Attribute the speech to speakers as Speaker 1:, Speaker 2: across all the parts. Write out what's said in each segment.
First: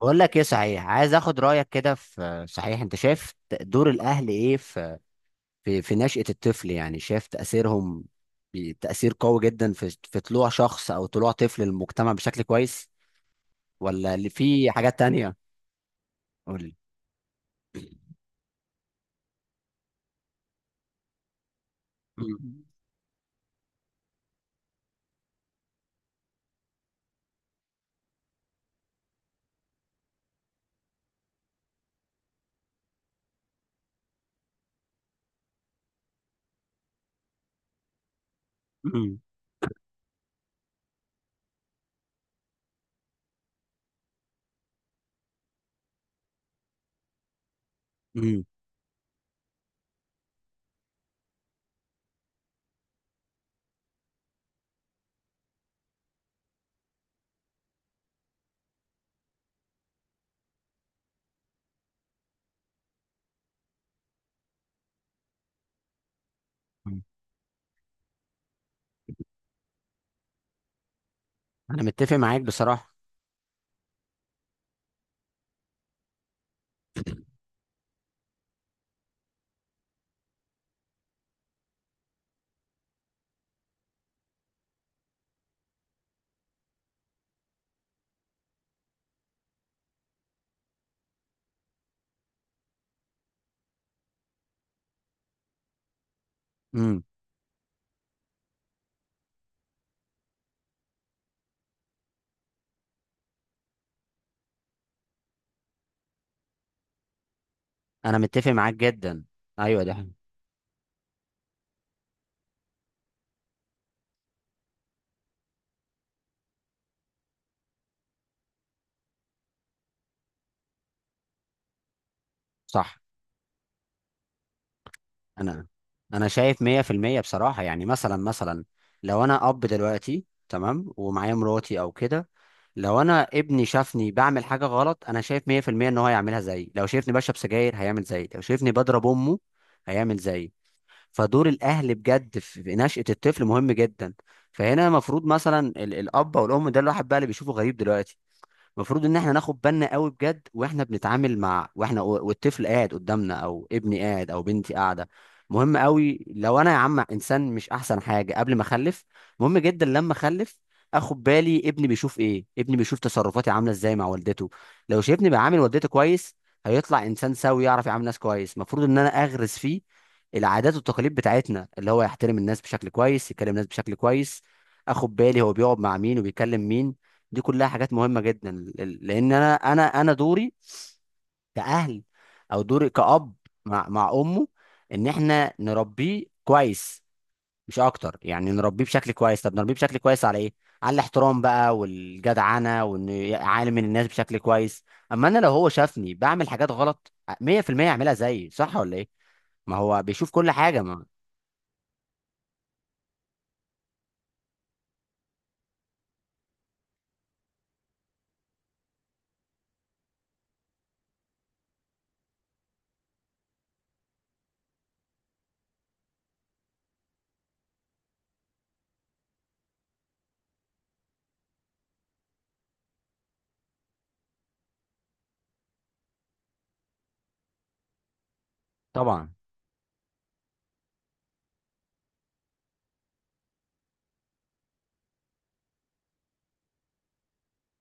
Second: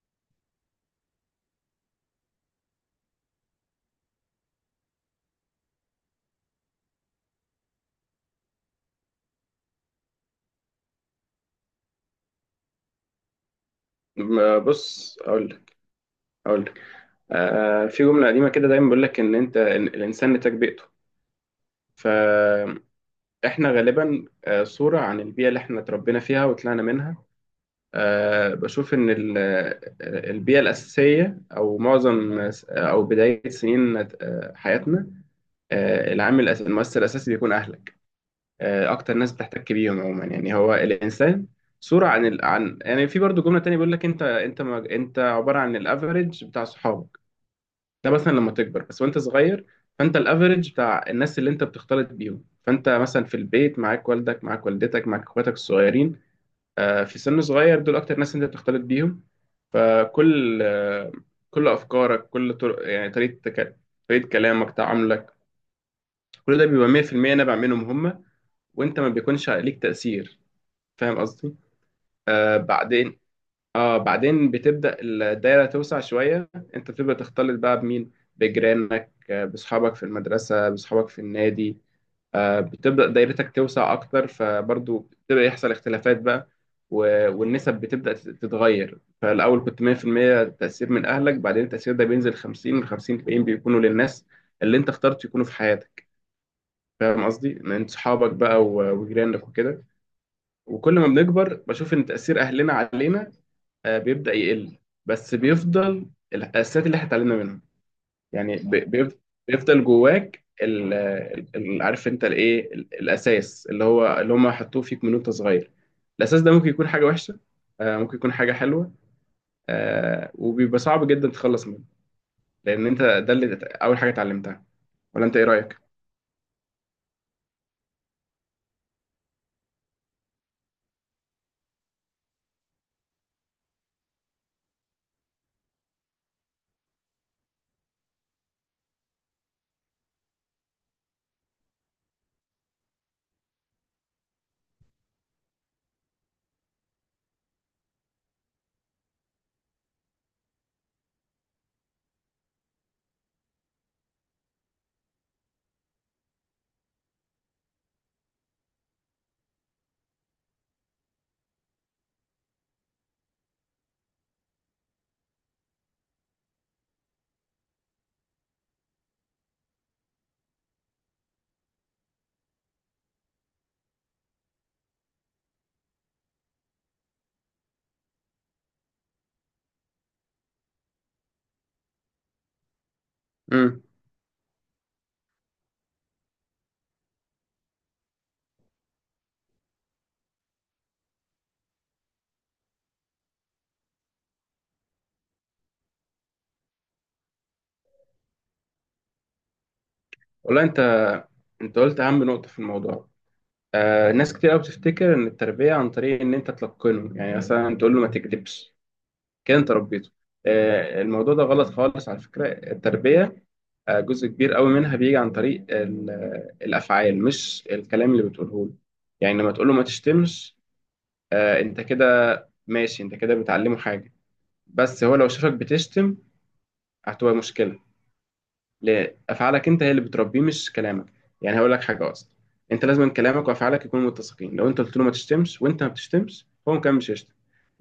Speaker 1: بقول لك ايه؟ صحيح، عايز اخد رايك كده في، صحيح انت شايف دور الاهل ايه في في نشأة الطفل؟ يعني شايف تاثيرهم تاثير قوي جدا في طلوع شخص او طلوع طفل للمجتمع بشكل كويس، ولا اللي في حاجات
Speaker 2: بص،
Speaker 1: تانية؟
Speaker 2: اقول لك اقول
Speaker 1: قول لي.
Speaker 2: لك في جمله قديمه كده دايما بيقول لك ان انت إن الانسان نتاج بيئته.
Speaker 1: مم.
Speaker 2: فاحنا غالبا صوره عن البيئه اللي احنا اتربينا فيها وطلعنا منها. بشوف ان البيئه الاساسيه، او معظم، او بدايه سنين حياتنا، العامل المؤثر الاساسي بيكون اهلك. اكتر
Speaker 1: مم.
Speaker 2: ناس بتحتك بيهم عموما، يعني هو الانسان صورة عن يعني في برضو جملة تانية بيقول لك انت انت ما... انت عبارة عن الافريج بتاع صحابك. ده مثلا
Speaker 1: مم.
Speaker 2: لما تكبر، بس وانت صغير فانت الافريج بتاع الناس اللي انت بتختلط بيهم. فانت مثلا في البيت معاك والدك، معاك والدتك، معاك اخواتك الصغيرين، في سن صغير دول اكتر ناس انت بتختلط بيهم. فكل آه، كل افكارك، كل طرق، يعني طريقه كلامك، تعاملك، كل ده بيبقى
Speaker 1: مم.
Speaker 2: 100% نابع منهم هم، وانت ما بيكونش عليك تاثير. فاهم قصدي؟
Speaker 1: انا متفق معاك
Speaker 2: آه
Speaker 1: بصراحة.
Speaker 2: بعدين اه بعدين بتبدأ الدايرة توسع شوية. انت بتبدأ تختلط بقى بمين؟ بجيرانك، بصحابك في المدرسة، بصحابك في النادي. بتبدأ دايرتك توسع اكتر، فبرضو بتبدأ يحصل اختلافات بقى. والنسب بتبدأ تتغير. فالأول كنت 100% تأثير من أهلك، بعدين التأثير ده بينزل 50 من 50، الباقيين بيكونوا للناس اللي انت اخترت يكونوا في حياتك.
Speaker 1: مم.
Speaker 2: فاهم قصدي؟ من صحابك بقى وجيرانك وكده. وكل ما بنكبر بشوف ان تأثير أهلنا علينا بيبدأ يقل، بس بيفضل الأساسيات اللي احنا اتعلمنا منها،
Speaker 1: انا متفق
Speaker 2: يعني
Speaker 1: معاك جدا. ايوه
Speaker 2: بيفضل
Speaker 1: ده
Speaker 2: جواك، عارف انت الايه، الأساس اللي هو اللي هم حطوه فيك من وانت صغير. الأساس ده ممكن يكون حاجة وحشة، ممكن يكون حاجة حلوة، وبيبقى صعب جدا تتخلص منه، لأن
Speaker 1: صح.
Speaker 2: انت ده اللي أول حاجة اتعلمتها. ولا انت ايه
Speaker 1: انا
Speaker 2: رأيك؟
Speaker 1: انا شايف 100% بصراحة. يعني مثلا لو انا اب دلوقتي تمام ومعايا مراتي او كده، لو انا ابني شافني بعمل حاجه غلط، انا شايف 100% ان هو هيعملها زيي. لو شايفني بشرب سجاير هيعمل زيي، لو شايفني بضرب امه هيعمل زيي. فدور الاهل بجد في نشأة الطفل مهم جدا. فهنا المفروض مثلا الاب او الام، ده الواحد بقى اللي بيشوفه غريب دلوقتي، المفروض ان احنا ناخد بالنا قوي بجد واحنا بنتعامل مع، واحنا والطفل قاعد قدامنا او ابني قاعد او بنتي قاعده. مهم قوي لو انا يا عم انسان مش احسن حاجه قبل ما اخلف، مهم جدا لما اخلف اخد بالي ابني بيشوف ايه، ابني بيشوف تصرفاتي عامله ازاي مع والدته. لو شايفني بعامل والدته كويس هيطلع انسان سوي يعرف يعامل ناس كويس. المفروض ان انا اغرس فيه العادات والتقاليد بتاعتنا، اللي هو يحترم الناس بشكل كويس، يكلم الناس بشكل كويس، اخد بالي هو بيقعد مع مين وبيكلم مين. دي كلها حاجات مهمة جدا، لان انا دوري كأهل او دوري كأب
Speaker 2: امم
Speaker 1: مع امه ان احنا نربيه كويس، مش اكتر. يعني نربيه بشكل كويس، طب نربيه بشكل كويس على ايه؟ على الاحترام بقى والجدعنة، وان عالم من الناس بشكل كويس. اما انا لو هو شافني بعمل حاجات غلط 100% يعملها زيي، صح ولا ايه؟ ما هو بيشوف كل
Speaker 2: والله
Speaker 1: حاجة
Speaker 2: انت
Speaker 1: ما.
Speaker 2: انت قلت اهم نقطه في الموضوع. ناس كتير قوي بتفتكر ان التربيه عن طريق ان انت تلقنه، يعني مثلا تقول له ما تكذبش، كده انت ربيته. الموضوع ده غلط خالص على فكرة. التربية جزء كبير قوي منها بيجي عن طريق الأفعال، مش الكلام اللي بتقوله له. يعني لما تقول له ما تشتمش، انت كده ماشي، انت كده بتعلمه حاجة. بس هو لو شافك بتشتم، هتبقى مشكلة.
Speaker 1: طبعا.
Speaker 2: لافعالك انت هي اللي بتربيه، مش كلامك. يعني هقول لك حاجه اصلا، انت لازم كلامك وافعالك يكونوا متسقين. لو انت قلت له ما تشتمش وانت ما بتشتمش، هو كمان مش هيشتم.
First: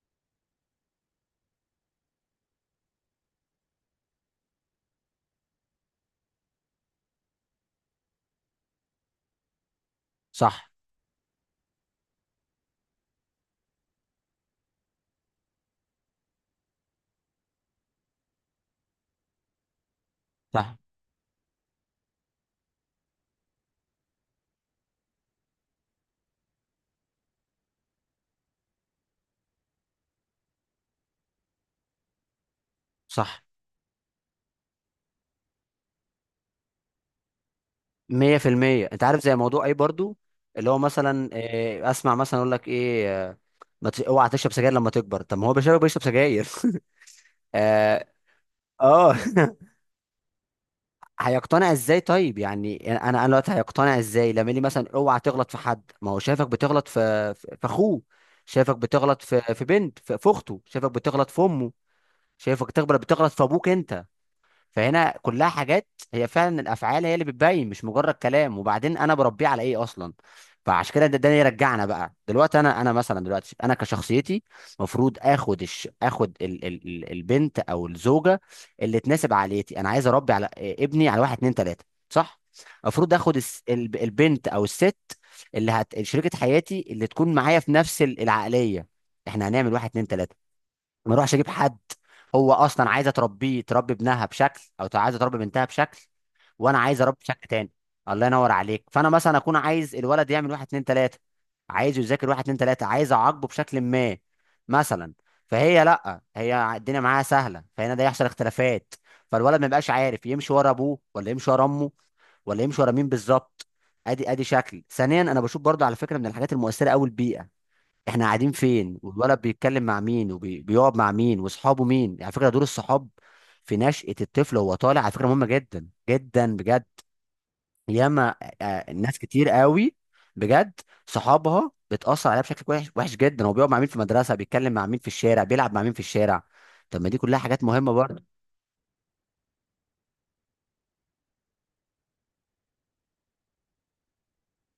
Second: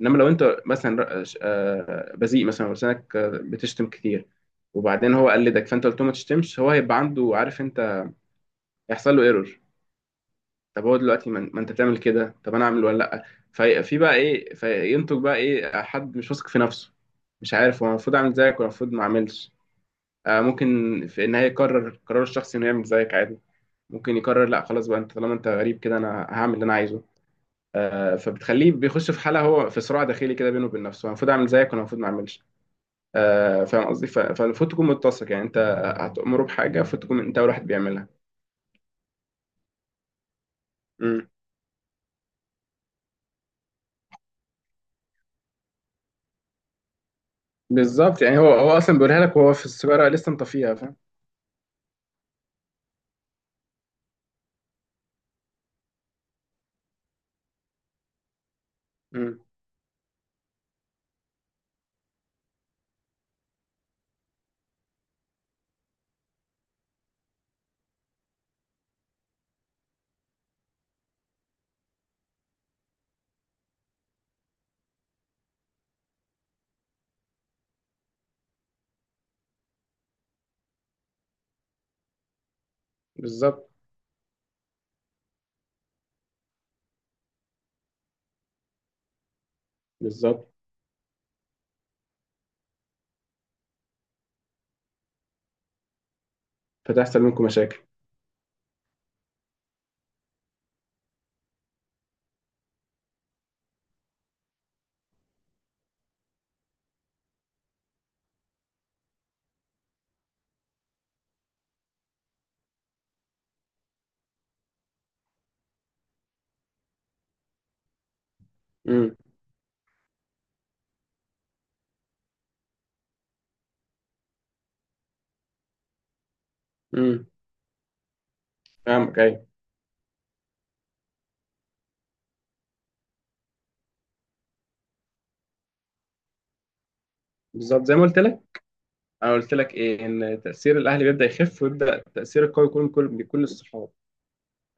Speaker 2: انما لو انت مثلا بذيء مثلا، ولسانك بتشتم كتير، وبعدين هو قلدك، فانت قلت له ما تشتمش، هو هيبقى عنده عارف انت، هيحصل له ايرور.
Speaker 1: صح.
Speaker 2: طب هو دلوقتي ما انت بتعمل كده، طب انا اعمل ولا لا؟ في بقى ايه، فينتج بقى ايه، حد مش واثق في نفسه، مش عارف هو المفروض اعمل زيك ولا المفروض ما اعملش. ممكن
Speaker 1: صح.
Speaker 2: في النهاية يقرر قرار الشخص إنه يعمل زيك عادي، ممكن يقرر لا خلاص بقى، أنت طالما أنت غريب كده أنا هعمل اللي أنا عايزه. فبتخليه بيخش في حالة هو في صراع داخلي كده بينه وبين نفسه، أنا المفروض أعمل زيك وأنا المفروض ما أعملش.
Speaker 1: صح.
Speaker 2: فاهم قصدي؟ فالمفروض تكون متسق، يعني أنت هتأمره بحاجة المفروض تكون أنت أول واحد بيعملها.
Speaker 1: مية في المية. انت عارف زي موضوع ايه برضو، اللي هو
Speaker 2: مم.
Speaker 1: مثلا إيه، اسمع مثلا اقول لك ايه، ما ت- اوعى تشرب سجاير لما تكبر، طب ما هو بيشرب، بيشرب سجاير. اه.
Speaker 2: بالظبط، يعني هو أصلا
Speaker 1: اه
Speaker 2: بيقولها لك وهو في السيجارة لسه مطفيها، فاهم؟
Speaker 1: هيقتنع ازاي طيب؟ يعني انا، دلوقتي هيقتنع ازاي لما يقول لي مثلا اوعى تغلط في حد، ما هو شايفك بتغلط في في اخوه، شايفك بتغلط
Speaker 2: مم.
Speaker 1: في بنت في اخته، شايفك بتغلط في امه، شايفك بتغلط في ابوك انت. فهنا كلها حاجات، هي فعلا الافعال هي اللي بتبين مش مجرد كلام. وبعدين انا بربيه على ايه اصلا؟ فعشان كده ده يرجعنا بقى دلوقتي، انا مثلا دلوقتي انا كشخصيتي المفروض اخد البنت او الزوجه اللي تناسب عائلتي. انا عايز اربي على ابني على واحد اتنين تلاته صح، المفروض
Speaker 2: بالظبط،
Speaker 1: البنت او الست اللي شريكه حياتي، اللي تكون معايا في نفس العقليه. احنا هنعمل واحد اتنين تلاته،
Speaker 2: بالظبط،
Speaker 1: ما اروحش اجيب حد هو اصلا عايزه تربيه، تربي ابنها بشكل، او عايزه تربي بنتها بشكل، وانا عايز اربي
Speaker 2: فتحصل منكم
Speaker 1: بشكل تاني.
Speaker 2: مشاكل.
Speaker 1: الله ينور عليك. فانا مثلا اكون عايز الولد يعمل واحد اتنين تلاته، عايزه يذاكر واحد اتنين تلاته، عايز اعاقبه بشكل ما مثلا، فهي لا، هي الدنيا معاها سهله، فهنا ده يحصل اختلافات. فالولد ما يبقاش عارف يمشي ورا ابوه ولا يمشي ورا امه، ولا يمشي ورا مين بالظبط. ادي ادي شكل. ثانيا، انا بشوف برضو على فكره من الحاجات المؤثره قوي البيئه. احنا قاعدين فين،
Speaker 2: مم.
Speaker 1: والولد بيتكلم مع مين وبيقعد مع مين واصحابه مين. على فكره دور الصحاب في نشأة الطفل وهو طالع على فكره مهمه جدا جدا بجد.
Speaker 2: مم.
Speaker 1: ياما، آه، ناس
Speaker 2: فاهمك، أيوه.
Speaker 1: كتير قوي بجد صحابها بتأثر عليها بشكل وحش وحش جدا. هو بيقعد مع مين في المدرسه، بيتكلم مع مين في الشارع، بيلعب مع مين في الشارع، طب ما دي كلها حاجات
Speaker 2: بالظبط
Speaker 1: مهمه
Speaker 2: زي ما قلت
Speaker 1: برضه.
Speaker 2: لك، انا قلت لك ايه، ان تاثير الاهل بيبدا يخف ويبدا التاثير القوي يكون من كل، من كل الصحاب.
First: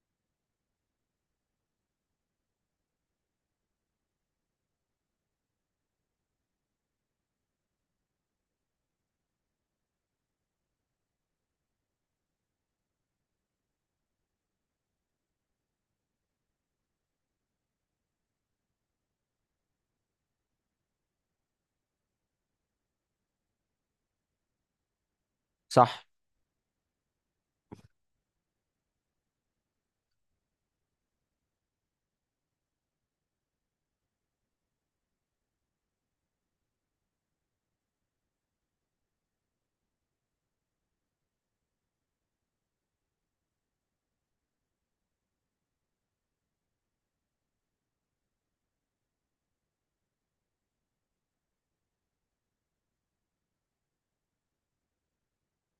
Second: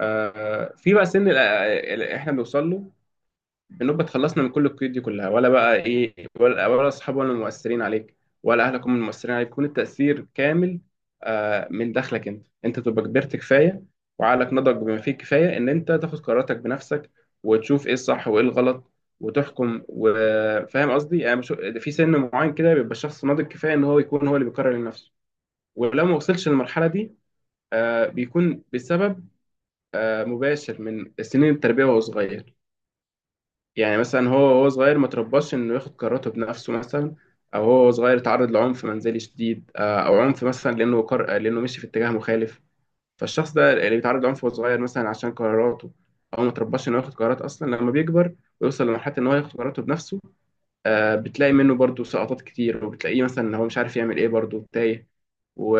Speaker 2: في بقى سن احنا بنوصل له، بنبقى اتخلصنا من كل القيود دي كلها، ولا بقى ايه، ولا اصحاب ولا المؤثرين عليك، ولا اهلك هم المؤثرين عليك، يكون التاثير كامل من داخلك. انت تبقى كبرت كفايه، وعقلك نضج بما فيه الكفايه ان انت تاخد قراراتك بنفسك، وتشوف ايه الصح وايه الغلط وتحكم. وفاهم قصدي؟ يعني في سن معين كده بيبقى الشخص ناضج كفايه ان هو يكون هو اللي بيقرر لنفسه. ولو
Speaker 1: صح.
Speaker 2: ما وصلش للمرحلة دي، بيكون بسبب مباشر من سنين التربية وهو صغير. يعني مثلا هو وهو صغير ما ترباش إنه ياخد قراراته بنفسه مثلا، أو هو وهو صغير اتعرض لعنف منزلي شديد، أو عنف مثلا لأنه قر... آه، لأنه مشي في اتجاه مخالف. فالشخص ده اللي بيتعرض لعنف وهو صغير مثلا عشان قراراته، أو ما ترباش إنه ياخد قرارات أصلا، لما بيكبر ويوصل لمرحلة إن هو ياخد قراراته بنفسه، بتلاقي منه برضه سقطات كتير، وبتلاقيه مثلا إن هو مش عارف يعمل إيه، برضه تايه و...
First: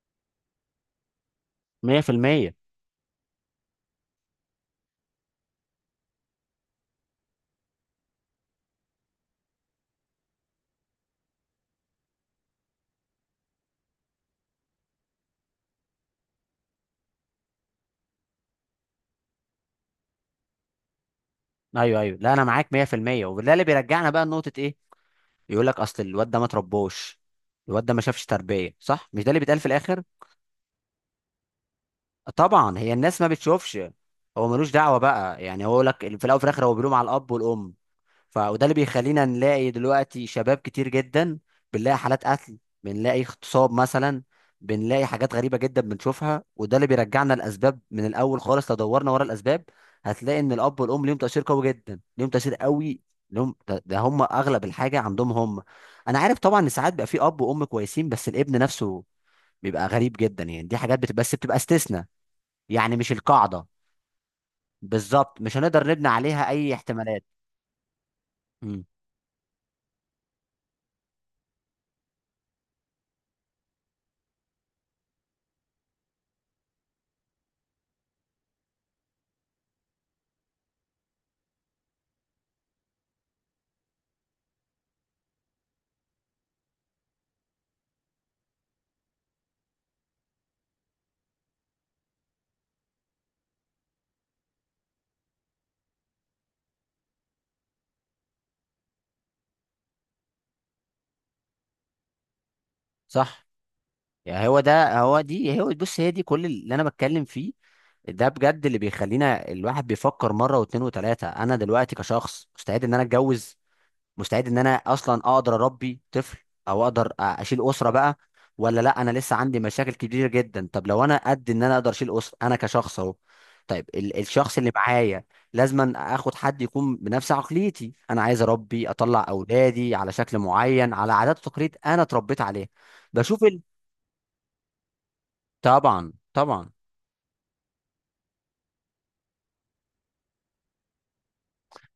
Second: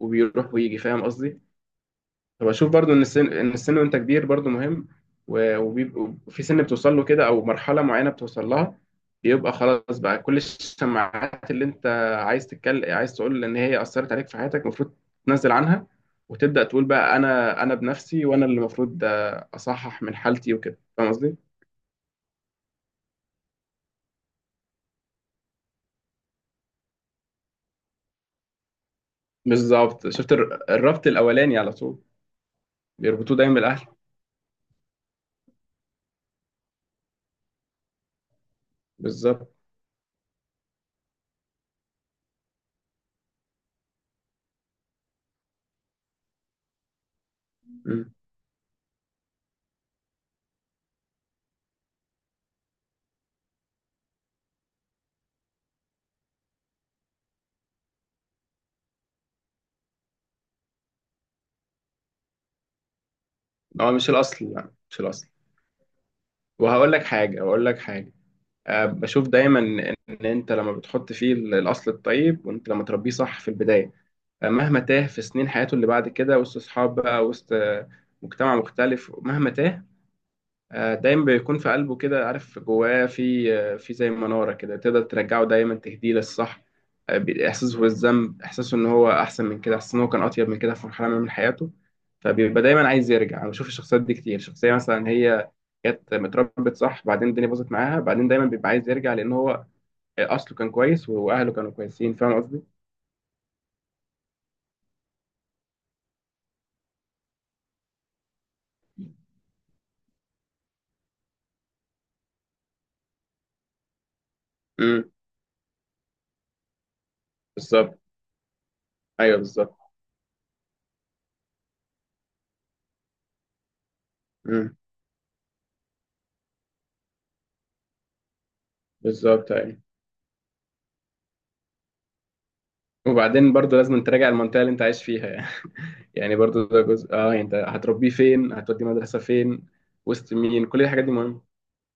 Speaker 2: وبيروح ويجي. فاهم قصدي؟
Speaker 1: 100%.
Speaker 2: وبشوف برضو ان السن، ان السن وانت كبير برضو مهم. وبيبقوا في سن بتوصل له كده، او مرحله معينه بتوصل لها، بيبقى خلاص بقى كل الشماعات اللي انت عايز تتكلم، عايز تقول ان هي اثرت عليك في حياتك، المفروض تنزل عنها وتبدا تقول بقى انا، بنفسي وانا اللي المفروض اصحح من حالتي وكده. فاهم قصدي؟
Speaker 1: ايوه ايوه، لا انا معاك 100%. وده اللي بيرجعنا بقى لنقطه ايه، يقول لك اصل الواد ده ما تربوش، الواد ده ما شافش تربيه صح، مش ده اللي بيتقال في الاخر؟
Speaker 2: بالظبط، شفت الربط الاولاني على طول،
Speaker 1: طبعا هي الناس ما
Speaker 2: بيربطوه دايما
Speaker 1: بتشوفش
Speaker 2: بالاهل.
Speaker 1: هو ملوش دعوه بقى يعني، هو لك في الاول وفي الاخر هو بيلوم على الاب والام. ف، وده اللي بيخلينا
Speaker 2: بالظبط.
Speaker 1: نلاقي دلوقتي شباب كتير جدا، بنلاقي حالات قتل، بنلاقي اغتصاب مثلا، بنلاقي حاجات غريبه جدا بنشوفها. وده اللي بيرجعنا الاسباب من
Speaker 2: مم.
Speaker 1: الاول خالص، لو دورنا ورا الاسباب هتلاقي ان الاب والام ليهم تاثير قوي جدا، ليهم تاثير قوي لهم، ده هم اغلب الحاجه عندهم هم. انا عارف طبعا ان ساعات بيبقى في اب وام كويسين بس الابن نفسه بيبقى غريب جدا، يعني دي حاجات بتبقى، بس بتبقى استثناء، يعني مش القاعدة.
Speaker 2: هو مش الاصل، لا مش الاصل.
Speaker 1: بالظبط، مش هنقدر نبني عليها أي
Speaker 2: وهقول لك
Speaker 1: احتمالات.
Speaker 2: حاجه هقول لك حاجه
Speaker 1: امم.
Speaker 2: بشوف دايما ان انت لما بتحط فيه الاصل الطيب، وانت لما تربيه صح في البدايه، مهما تاه في سنين حياته اللي بعد كده وسط اصحاب بقى، وسط مجتمع مختلف، مهما تاه، دايما بيكون في قلبه كده، عارف جواه في، في زي مناره كده تقدر ترجعه دايما تهديه للصح. احساسه بالذنب، احساسه ان هو احسن من كده، احساسه ان هو كان اطيب من كده في مرحله ما من حياته، فبيبقى دايما عايز يرجع. انا بشوف الشخصيات دي كتير، شخصيه مثلا هي جت متربت صح، بعدين الدنيا باظت معاها، بعدين دايما بيبقى عايز يرجع لان هو اصله كان كويس واهله كانوا كويسين. فاهم قصدي؟
Speaker 1: صح. يعني هو ده، هو دي، هو بص، هي دي كل اللي أنا بتكلم فيه، ده بجد اللي بيخلينا الواحد بيفكر مرة واتنين وتلاتة. أنا دلوقتي كشخص مستعد إن أنا أتجوز؟ مستعد ان انا
Speaker 2: امم.
Speaker 1: اصلا اقدر اربي طفل، او اقدر اشيل اسره
Speaker 2: بالظبط.
Speaker 1: بقى، ولا لا انا لسه
Speaker 2: ايوه،
Speaker 1: عندي
Speaker 2: بالظبط.
Speaker 1: مشاكل كبيره جدا؟ طب لو انا قد ان انا اقدر اشيل اسره انا كشخص اهو، طيب الشخص اللي
Speaker 2: امم.
Speaker 1: معايا لازما اخد حد يكون بنفس عقليتي. انا عايز اربي، اطلع
Speaker 2: بالظبط، ايوه.
Speaker 1: اولادي على شكل معين، على عادات وتقاليد انا اتربيت عليها. بشوف
Speaker 2: وبعدين
Speaker 1: ال...
Speaker 2: برضه لازم تراجع المنطقه اللي انت عايش فيها يعني.
Speaker 1: طبعا
Speaker 2: يعني برضه
Speaker 1: طبعا.
Speaker 2: ده جزء، يعني انت هتربيه فين، هتوديه مدرسه فين، وسط مين، كل الحاجات دي مهمه.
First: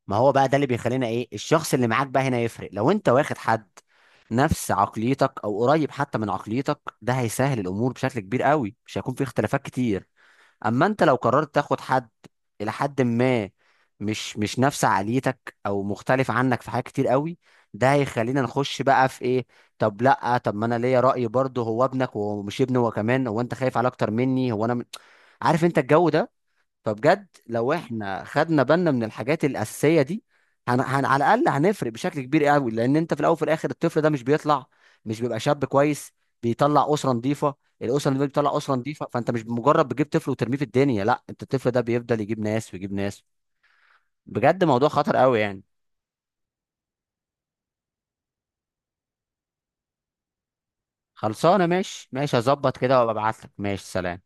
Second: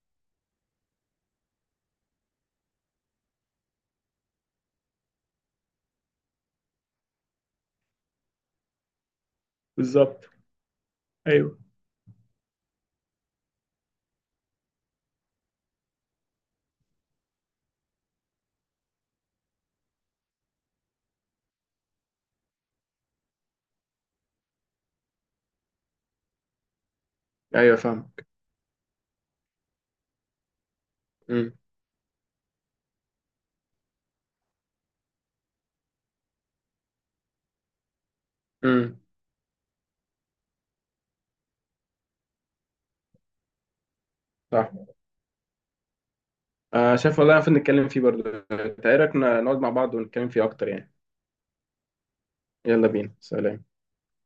Speaker 1: ما هو بقى ده اللي بيخلينا ايه، الشخص اللي معاك بقى هنا يفرق، لو انت واخد حد نفس عقليتك او قريب حتى من عقليتك ده هيسهل الامور بشكل كبير قوي، مش هيكون في اختلافات كتير.
Speaker 2: بالظبط.
Speaker 1: اما انت لو قررت
Speaker 2: ايوه،
Speaker 1: تاخد حد الى حد ما مش، مش نفس عقليتك او مختلف عنك في حاجات كتير قوي، ده هيخلينا نخش بقى في ايه، طب لا طب ما انا ليا رأي برضه، هو ابنك وهو مش ابني، هو كمان هو انت خايف عليه اكتر مني، هو عارف انت الجو ده. فبجد لو
Speaker 2: ايوه. فاهم.
Speaker 1: احنا خدنا بالنا من الحاجات الاساسيه دي على الاقل
Speaker 2: امم.
Speaker 1: هنفرق بشكل كبير قوي. لان انت في الاول وفي الاخر الطفل ده مش بيطلع، مش بيبقى شاب كويس، بيطلع اسره نظيفه. الاسره اللي بتطلع اسره
Speaker 2: امم.
Speaker 1: نظيفه، فانت مش مجرد بتجيب طفل وترميه في الدنيا، لا، انت الطفل ده بيفضل يجيب ناس ويجيب ناس. بجد
Speaker 2: صح.
Speaker 1: موضوع خطر قوي يعني.
Speaker 2: شايف، والله المفروض نتكلم فيه برضه. انت ايه رايك؟ نقعد مع بعض ونتكلم فيه اكتر يعني.
Speaker 1: خلصانه ماشي ماشي، هظبط
Speaker 2: يلا
Speaker 1: كده
Speaker 2: بينا،
Speaker 1: وابعت لك.
Speaker 2: سلام.
Speaker 1: ماشي، سلام.